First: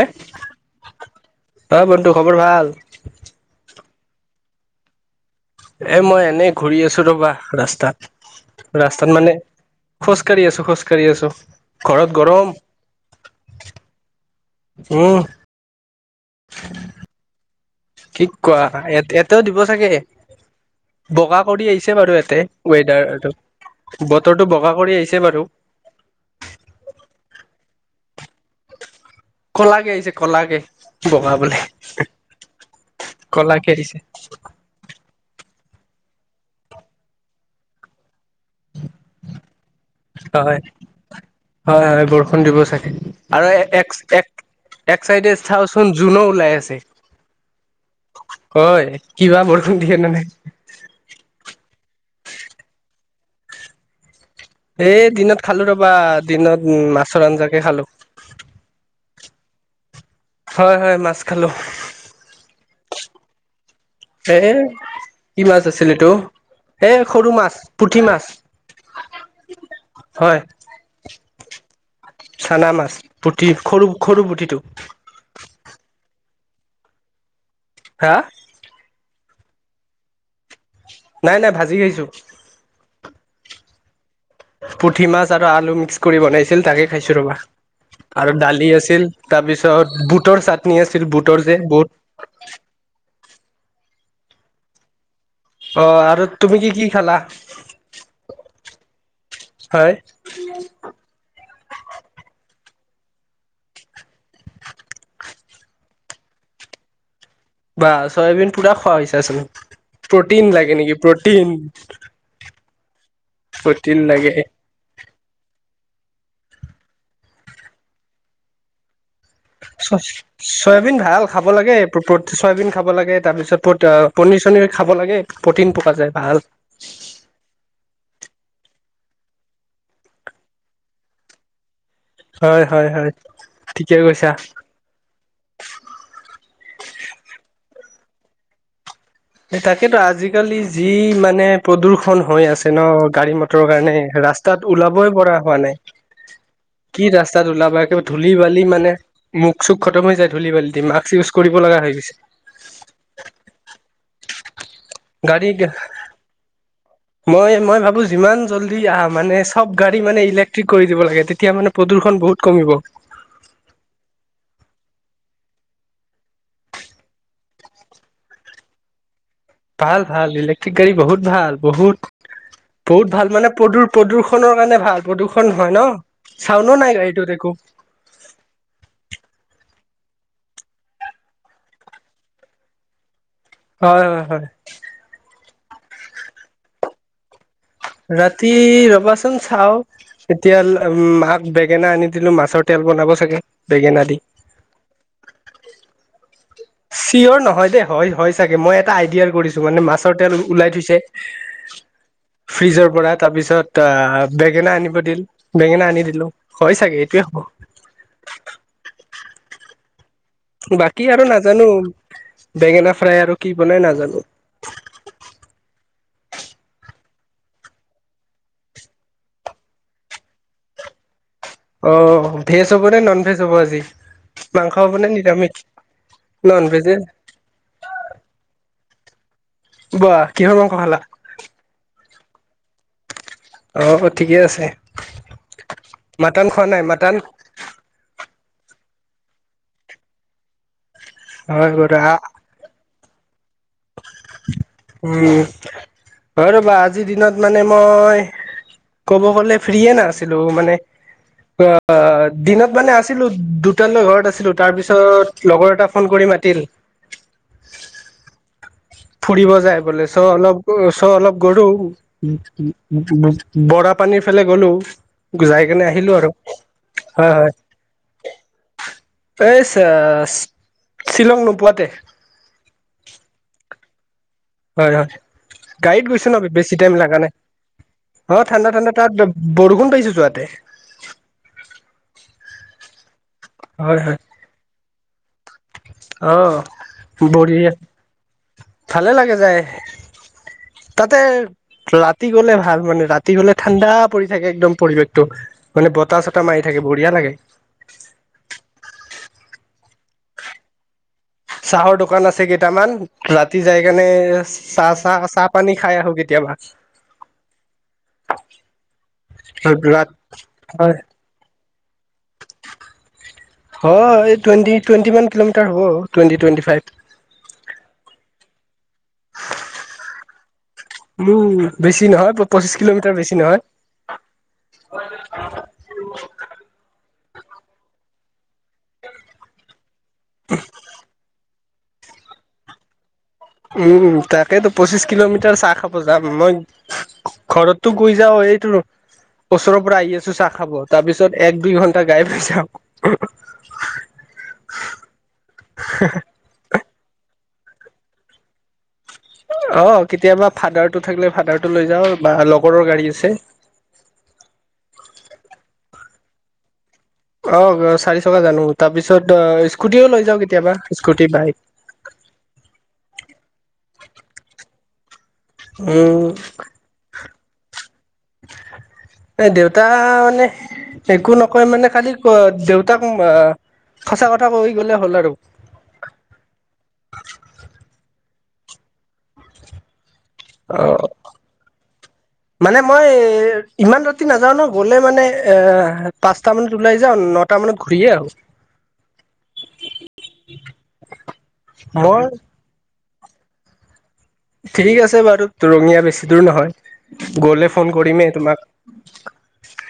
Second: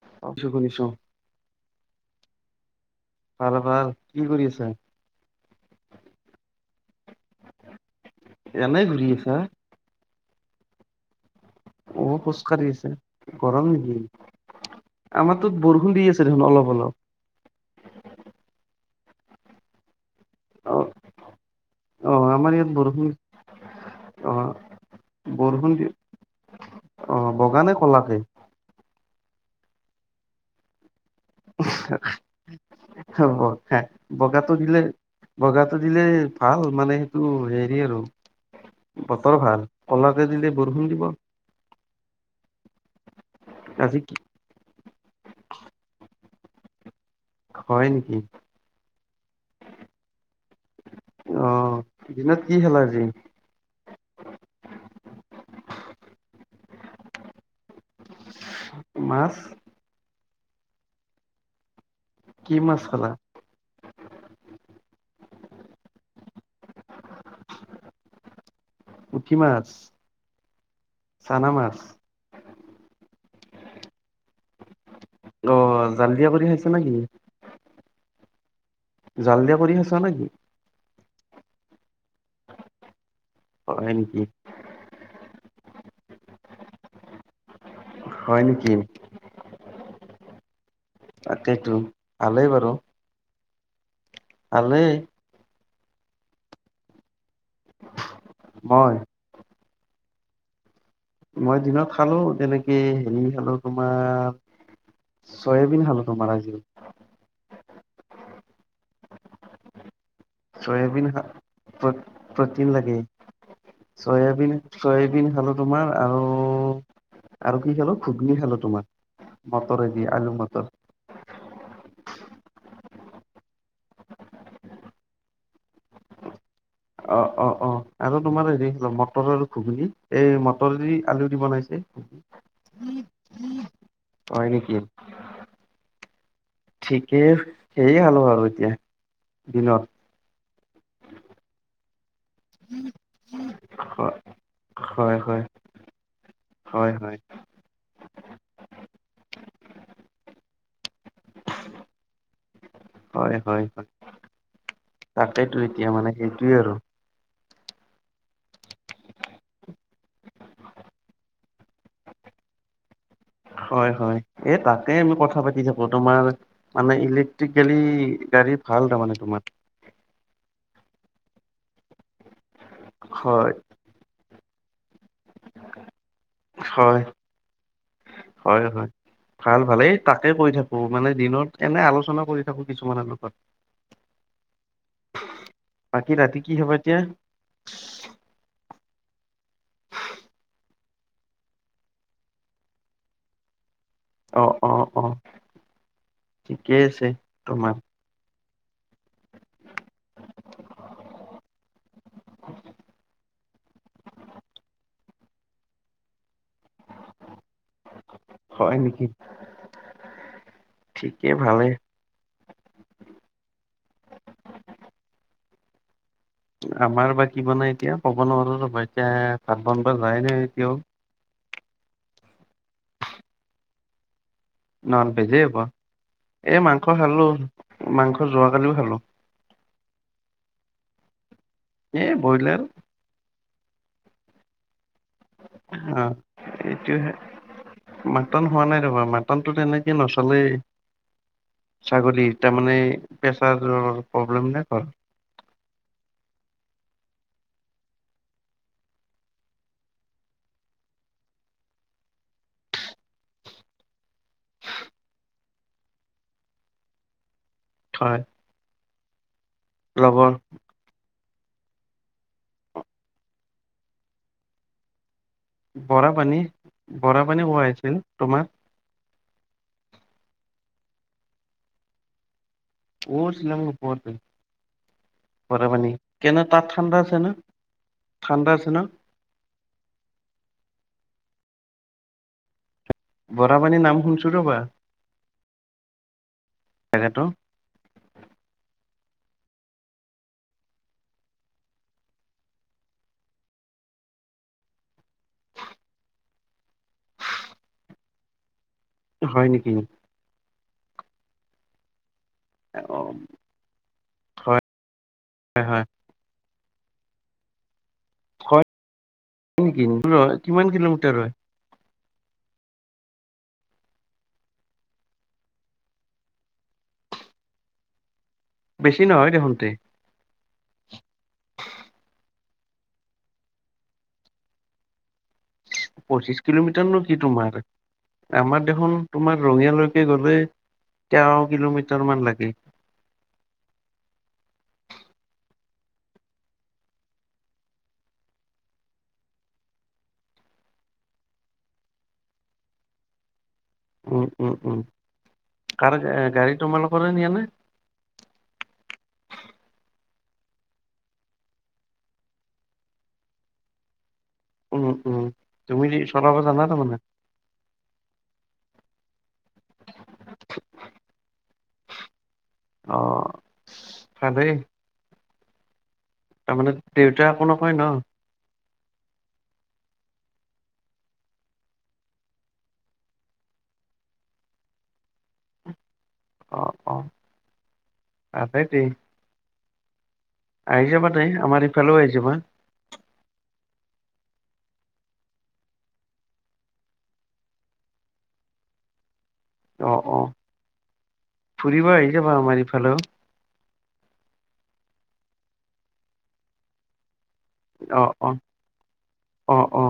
নে, শুনিছো শুনিছো অ বন্ধু খবৰ ভাল? ভাল ভাল কি কৰি আছা? এ মই এনেই ঘূৰি আছো ৰবা ৰাস্তাত, এনেই ঘূৰি ৰাস্তাত আছা মানে, খোজ কাঢ়ি আছো, খোজ কাঢ়ি আছো। ঘৰত অ' খোজ গৰম কাঢ়ি আছে, গৰম নেকি, উম আমাৰ তাত বৰষুণ দি আছে। অলপ অলপ। কি কোৱা, ইয়া ইয়াটেও দিব চাগে। অ বগা কৰি আহিছে অ বাৰু ইয়াতে আমাৰ ইয়াত বৰষুণ ৱেডাৰটো। অ বতৰটো বগা কৰি আহিছে বাৰু। বৰষুণ দিয়ে। অ বগা নে কলা কে? ক'লাকে আহিছে ক'লাকে। বগা বোলে হ কলাকে বগা, আহিছে বগাটো দিলে। বগাটো দিলে ভাল মানে সেইটো হেৰি আৰু বতৰ ভাল। কলাকে দিলে হয় বৰষুণ দিব হয় হয় বৰষুণ দিব চাগে আৰু এষ আজি কি এক, এক চাইডে চাওচোন যোনো ওলাই আছে। হয় নেকি হয়, কিবা বৰষুণ দিয়ে নে নাই। অ' দিনত কি খালা আজি? এই দিনত খালো ৰবা দিনত মাছৰ আঞ্জাকে খালো। মাছ। হয় হয়, মাছ খালো। কি মাছ খালা? এ', কি মাছ আছিল এইটো। এই সৰু মাছ, পুঠি মাছ, পুঠি মাছ হয়। চানা মাছ। চানা মাছ, পুঠি, সৰু সৰু পুঠিটো। অ', জালিয়া কৰি খাইছা নেকি? হা? জালিয়া কৰি খাইছা নেকি? নাই নাই ভাজি খাইছোঁ। হয় নেকি। পুঠি মাছ আৰু আলু মিক্স কৰি বনাইছিল তাকে খাইছো ৰবা, আৰু হয় দালি নেকি? আছিল। তাৰপিছত, বুটৰ চাট নি আছিল। বুটৰ যে তাকেইটো, বুট ভালেই বাৰু। ভালেই। অ', আৰু তুমি কি কি খালা? মই। হয়। [unintelligible] মই দিনত খালো তেনেকে হেৰি খালো তোমাৰ চয়াবিন খালোঁ তোমাৰ আজি। বাহ চয়াবিন পুৰা খোৱা হৈছা চুন প্ৰটিন লাগে নেকি চয়াবিন খা প্ৰটিন? প্ৰ- প্ৰটিন লাগে, প্ৰটিন লাগে চয়াবিন চয়াবিন খালো তোমাৰ আৰু, আৰু কি খালো, ঘুগনি খালো তোমাৰ। মটৰেদি আলু মটৰ চয়াবিন ভাল। খাব লাগে চয়াবিন খাব লাগে তাৰ পিছত প পনীৰ চনিৰ খাব লাগে প্ৰটিন পোৱা যায় ভাল। অ' অ' অ', আৰু তোমাৰ হেৰি মটৰ আৰু ঘুগুনী, এই মটৰদি আলু দি বনাইছে। হয় হয় হয়, ঠিকে কৈছা। হয় [inaudible] ঠিকেই, সেয়ে খালো আৰু এতিয়া। তাকেতো দিনত আজিকালি যি মানে প্ৰদূৰ্ষন হৈ আছে ন গাড়ী মটৰৰ কাৰণে ৰাস্তাত হয় ওলাবই পৰা হয় হোৱা নাই। হয় কি হয় ৰাস্তাত ওলাবা একেবাৰে ধূলি বালি মানে মুখ চুখ খতম হৈ যায় ধূলি বালি দি মাক্স ইউজ কৰিব লগা হৈ গৈছে। হয় হয় হয় গাড়ী তাকেতো এতিয়া মানে সেইটোয়ে আৰু মই মই ভাবো যিমান জল্দি আহ মানে চব গাড়ী মানে ইলেক্ট্ৰিক কৰি দিব লাগে তেতিয়া মানে প্ৰদূষণ বহুত কমিব হয় হয়, এই তাকে আমি কথা পাতি থাকো তোমাৰ মানে ইলেক্ট্ৰিকেলি গাড়ী ভাল তাৰমানে তোমাৰ। ভাল ভাল ইলেক্ট্ৰিক গাড়ী বহুত ভাল, বহুত, বহুত ভাল মানে হয় প্ৰদু প্ৰদূষণৰ কাৰণে ভাল, প্ৰদূৰ্ষণ হয় ন চাউনো হয় নাই গাড়ীটোত একো। হয় হয়। ভাল ভাল এই তাকেই কৈ থাকো, মানে দিনত এনে আলোচনা কৰি থাকো কিছুমানৰ লগত। হয় হয়। বাকী ৰাতি কি খাবা এতিয়া? ৰাতি ৰবাচোন চাওঁ। এতিয়া মাক বেঙেনা আনি দিলো মাছৰ তেল বনাব চাগে, বেঙেনা দি। অঁ অঁ অঁ চিয়ৰ নহয় তোমাৰ দেই হয় হয় চাগে, মই এটা আইডিয়াৰ কৰিছো মানে মাছৰ তেল ওলাই থৈছে। ফ্ৰিজৰ পৰা তাৰ পিছত অ বেঙেনা আনিব দিল। বেঙেনা আনি দিলো হয় চাগে এইটোৱে হ'ব। হয় নেকি। বাকী আৰু ঠিকে ভালে নাজানো বেঙেনা ফ্ৰাই আৰু কি বনাই নাজানো। আমাৰ বা কি বনাই এতিয়া ক'ব নোৱাৰো, ৰবা এতিয়া ভাত বনিবা যোৱাই নাই এতিয়াও। অ ভেজ হ'ব নে, নন ভেজ হ'ব আজি? মাংস হ'ব নন নে ভেজেই নিৰামিষ হ'ব, এই নন মাংস ভেজে খালোঁ মাংস যোৱাকালিও খালোঁ। বা, কিহৰ মাংস খালা? এই ব্ৰইলাৰ। অ ঠিকে আছে, অ মাটন খোৱা নাই এইটোহে মাটন? মাটন খোৱা নাই ৰবা, মাটনতো তেনেকে নচলেই হয় বাৰু ছাগলীৰ। তাৰ মানে প্ৰেচাৰৰ প্ৰব্লেম ন ঘৰ উম, হয় ৰ'বা আজি দিনত মানে মই ক'ব গ'লে ফ্ৰিয়ে নাছিলো মানে। অ দিনত মানে আছিলো দুটালৈ ঘৰত আছিলো, তাৰ পিছত লগৰ এটা ফোন কৰি মাতিল। হয়। ফুৰিব যায় বোলে, চ' লগৰ অলপ ওচৰ অলপ গৰু' বৰাপানীৰ ফালে গলো। যাই কেনে বৰা আহিলো আৰু, পানী বৰা হয় পানী হয়। খোৱাইছিল তোমাৰ এই চে শ্বিলং নোপোৱাতে। ও শ্বিলং নোপোৱাতেই। হয় হয় গাড়ীত গৈছো ন, তাত বেছি টাইম ঠাণ্ডা আছে লাগা ন নাই। অ ঠাণ্ডা আছে ন ঠাণ্ডা তাত বৰষুণ পাইছো যোৱাতে। বৰাপানীৰ হয় নাম শুনছো ৰ'বা। অহ জেগাটো বঢ়িয়া, ভালে লাগে যায়। তাতে ৰাতি গলে ভাল মানে, ৰাতি গলে ঠাণ্ডা পৰি থাকে একদম পৰিৱেশটো। মানে বতাহ চতাহ মাৰি থাকে বঢ়িয়া লাগে। হয় নেকি? চাহৰ দোকান আছে কে ইটামান অ ৰাতি যাই কেনে হয় চাহ চাহ চাহ হয় পানী হয় খাই আহো কেতিয়াবা। [inaudible] হয় নেকি, দূৰ হয় কিমান কিলোমিটাৰ হয়? হয়, টুৱেন্টি টুৱেটি মান কিলোমিটাৰ হ'ব টুৱেন্টি টুৱেন্টি ফাইভ। বেছি নহয় দেখোন তে। উম বেছি নহয় পঁচিছ কিলোমিটাৰ বেছি নহয় হয় [unintelligible] পঁচিশ কিলোমিটাৰ নো কি তোমাৰলে আমাৰ দেখোন তোমাৰ ৰঙিয়ালৈ কে গ'লে তেৰ কিলোমিটাৰ মান লাগে উম তাকেইেতো পঁচিশ কিলোমিটাৰ চাহ খাব যাম মই ঘৰতটো কৈ যাওঁ এইটো ওচৰৰ পৰা আহি আছো চাহ খাব তাৰ পিছত এক দুই ঘণ্টা গায়াব হৈ যাও উম উম উম কাৰ এ গাড়ী তোমালোকৰে নিয়ানে অ কেতিয়াবা ফাদাৰ টো থাকিলে ফাদাৰ টো লৈ যাওঁ বা লগৰো গাড়ী আছে উম উম তুমি যি চলাব জানা তাৰমানে অ চাৰি চকা জানো তাৰপিছত অ স্কুটিও লৈ যাওঁ কেতিয়াবা স্কুটি বাইক অঁ ভালেই উ তাৰমানে দেউতা একো নকয় ন এ দেউতা মানে একো নকয় মানে খালি ক দেউতাক আ সঁচা কথা কৈ গ'লে হ'ল আৰু অ অ তাতে দেই আহি অ যাবা দেই আমাৰ ইফালেও আহিছো মই মানে মই ইমান ৰাতি নাযাও ন গ'লে মানে এ পাঁচটা মানত ওলাই যাও নত টা মানত ঘূৰিয়ে আহো অ অ ফুৰিব আহি মই যাবা আমাৰ ইফালেও ঠিক আছে বাৰু টোৰ ৰঙীয়া বেছি দূৰ নহয় গলে ফন অ অ কৰিমেই তোমাক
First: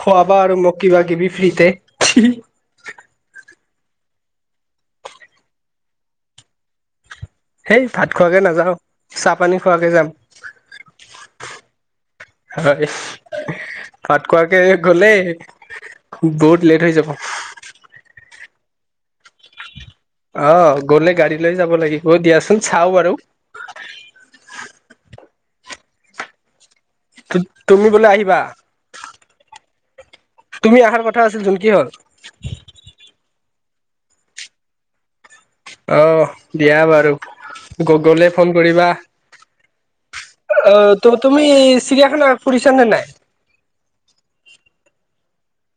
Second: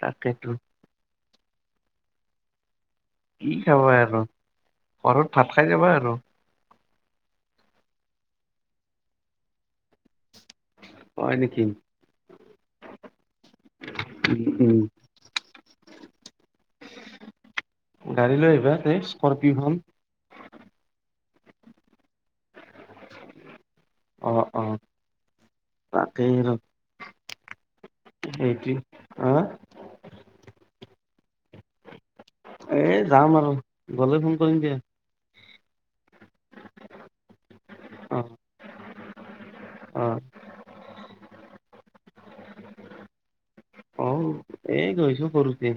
তাকে বা আৰু মোক কিবাকিবি ফ্ৰীতে কি খাবা আৰু ঘৰত ভাত খাই যাবা আৰু সেই ভাত খোৱাকে নাযাও চা পানী খোৱাকে যাম হয় নেকি হয় উম ভাতকোৱাকে উম গলে বহুত লেট হৈ যাব গাড়ী লৈ আহিবা তে স্কপিঅ' খন অ গ'লে গাড়ী লৈ যাব লাগিব দিয়াচোন চাও বাৰু অ অ তাকেই আৰু তু তুমি বোলে আহিবা অ', তুমি অহাৰ কথা আছিল যোন কি হল এ যাম আৰু গ'লে ফোন কৰিম দিয়া অ দিয়া বাৰু গ গলে অ', ফোন কৰিবা অ অ তুম তুমি চিৰিয়াখানা ফুৰিছা নে নাই অ এই গৈছো সৰুতে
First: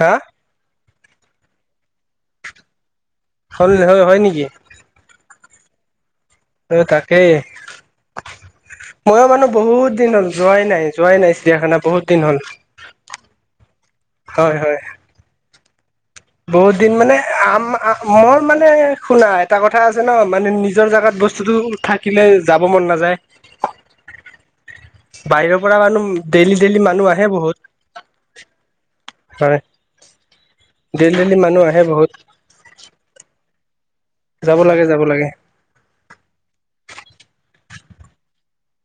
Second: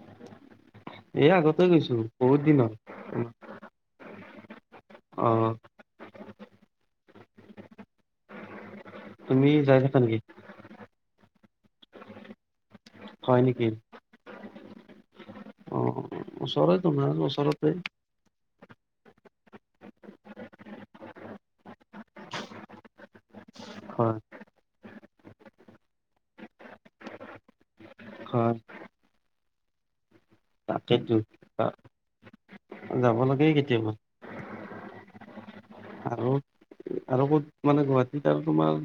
হা এ আগতে গৈছো বহুত দিনত উম হল হয় হয় নেকি অ অ তাকেই মই মানো তুমি যাই বহুত থাকা দিন নেকি হল যোৱাই নাই যোৱাই নাই চিয়াখানা বহুত দিন হ'ল হয় নেকি অ হয় হয় বহুত ওচৰতে দিন মানে তোমাৰ আম ওচৰতে মোৰ মানে শুনা এটা কথা আছে ন মানে নিজৰ জেগাত বস্তুতটো থাকিলে যাব মন নাযায় [inaudible] হয় বাহিৰৰ পৰা মানুহ ডেইলি ডেইলি মানুহ আহে বহুত হয় হয় ডেইলি তাকেতো ডেইলি মানুহ আহে বহুত যাব লাগে কেতিয়াবা যাব লাগে যাব লাগে আৰু আৰু ক'ত মানে গুৱাহাটীত আৰু তোমাৰ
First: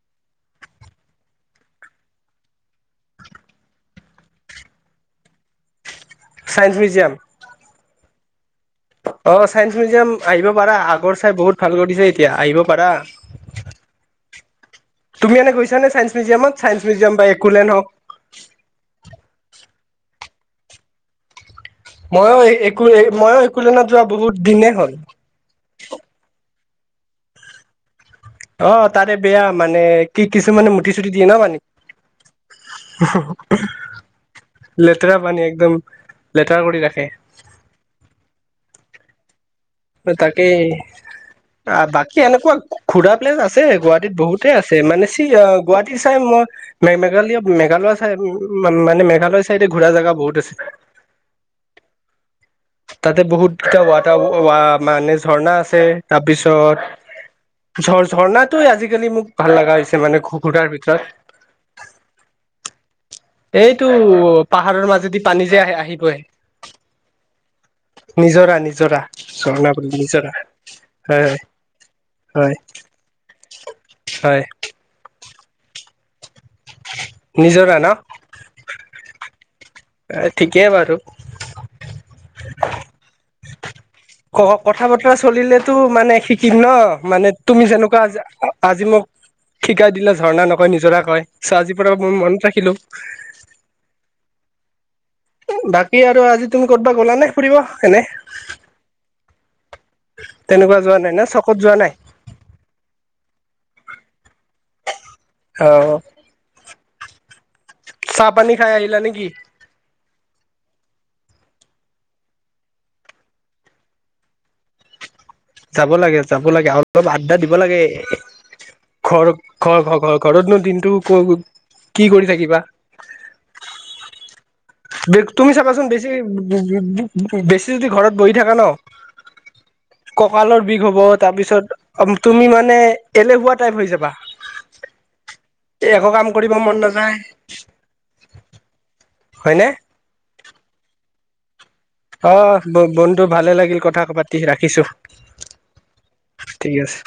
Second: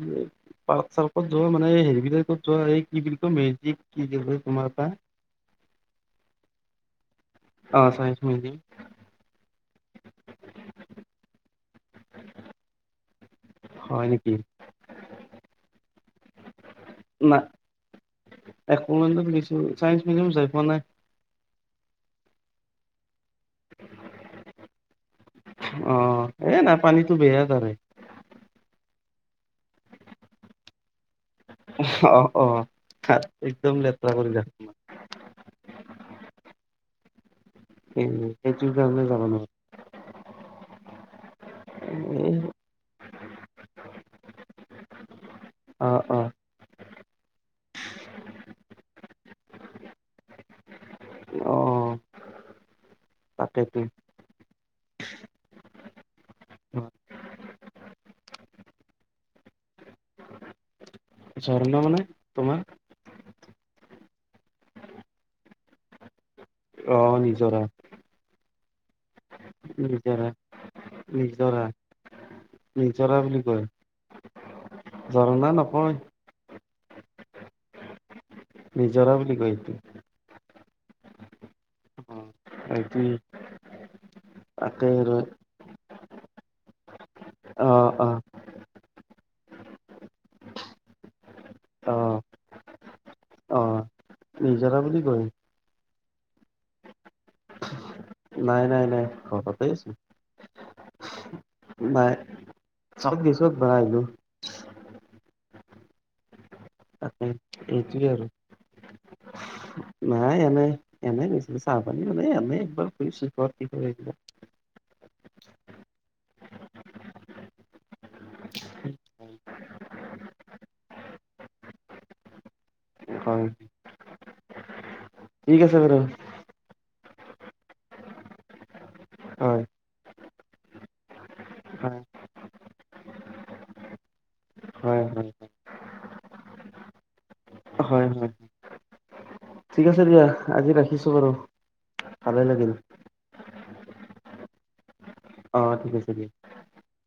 পাৰ্ক চাৰ্কত যোৱা মানে হেৰি বিলাকত যোৱা এই কি বুলি কয় মেজিক কি তোমাৰ এটা চায়েন্স মিউজিয়াম অ চাইঞ্চ মিউজিয়াম অ চাইন্স মিউজিয়াম আহিব পাৰা আগৰ চাই বহুত ভাল কৰি দিছে এতিয়া আহিব পাৰা হয় নেকি তুমি এনে গৈছানে চাইন্স মিউজিয়ামত চাইন্স মিউজিয়াম বা একোলেন হক একুলেণ্ডত গৈছোঁ চাইন্স মিউজিয়াম যাই পোৱা নাই মইয়ো একো মইও একোনেল নত যোৱা বহুত দিনেই হ'ল অ এ নাই পানীটো বেয়াই তাৰে অ তাৰে বেয়া মানে কি কিছুমানে মুটি চুটি দিয়ে ন মানে অ অ একদম লেতেৰা কৰি যা তোমাৰ পানী একদম লেটাৰ কৰি ৰাখে সেইয়ে সেইটোৰ কাৰণে যাবা নৰ হয় তাকেই তা তাকে এনেকুৱা ঘূৰা প্লেজ আছে গুৱাহাটীত বহুত তে আছে মানে চি অ গুৱাহাটী চাই মই মে মেঘালিয়া মেঘালয় চাই মানে মেঘালয় চাইডে ঘূৰা জেগা বহুত আছে। অ তাতে বহুত তাকেইতো কেইটা ৱাটাৰ মানে ঝৰ্ণা আছে তাৰপিছত ঝ ঝৰ্ণাটোৱে আজিকালি মোক ভাল লগা হৈছে মানে ঘুকুৰাৰ ভিতৰত ঝৰনা মানে তোমা এইটো পাহাৰৰ মাজেদি পানী যে আহে আহিগৈ অ নিজৰা নিজৰা নিজৰা ঝৰ্না নিজৰা হয় নিজৰা হয় নিজৰা বুলি কয় হয় জৰণা নহয় নিজৰা ন নিজৰা বুলি কৈ তো এ ঠিকেই বাৰু আই পি ক কথা বতৰা চলিলেতো মানে শিকিম ন মানে তুমি অ যেনেকুৱা অ যা আজি মোক সিকাই দিলা ঝৰ্ণা নকয় নিজৰা কয় চ আজিৰ পৰা অ মই মনত ৰাখিলো অ নিজৰা বুলি কয় উম বাকী আৰু আজি তুমি কতবা গ'লা নে ফুৰিব এনে নাই নাই নাই ঘৰতে তেনেকুৱা যোৱা নাই না চক বাই চক দিছোঁ বাই আলু অ অ তাকে উম চাহ পানী খাই আহিলা নেকি? নাই এনে এনে গৈছিলো চাহ পানী মানে ইনেই একবাৰ ফুৰিছো ঘৰত কি, যাব লাগে যাব লাগে অলপ আড্ডা দিব লাগে ঘৰ ঘৰ ঘ ঘৰ ঘৰতনো দিনটো কি কৰি থাকিবা - হয় বেক তুমি ঠিক আছে চাবাচোন বাৰু বেছিবে বে বু বেছি যদি ঘৰত বহি থাকা ন হয় কঁকালৰ বিষ হ'ব তাৰ হয় পিছত তুমি মানে এলেহুৱা টাইপ হৈ যাবা। হয়। হয় এ একো কাম কৰিব মন নাযায়। হয় হয়। হয়নে। ঠিক আছে দিয়া আজি ৰাখিছোঁ বাৰু। ভালে অ' লাগিল ব বন্ধু ভালে লাগিল কথা পাতি ৰাখিছোঁ। অ' ঠিক আছে দিয়া। ঠিক আছে।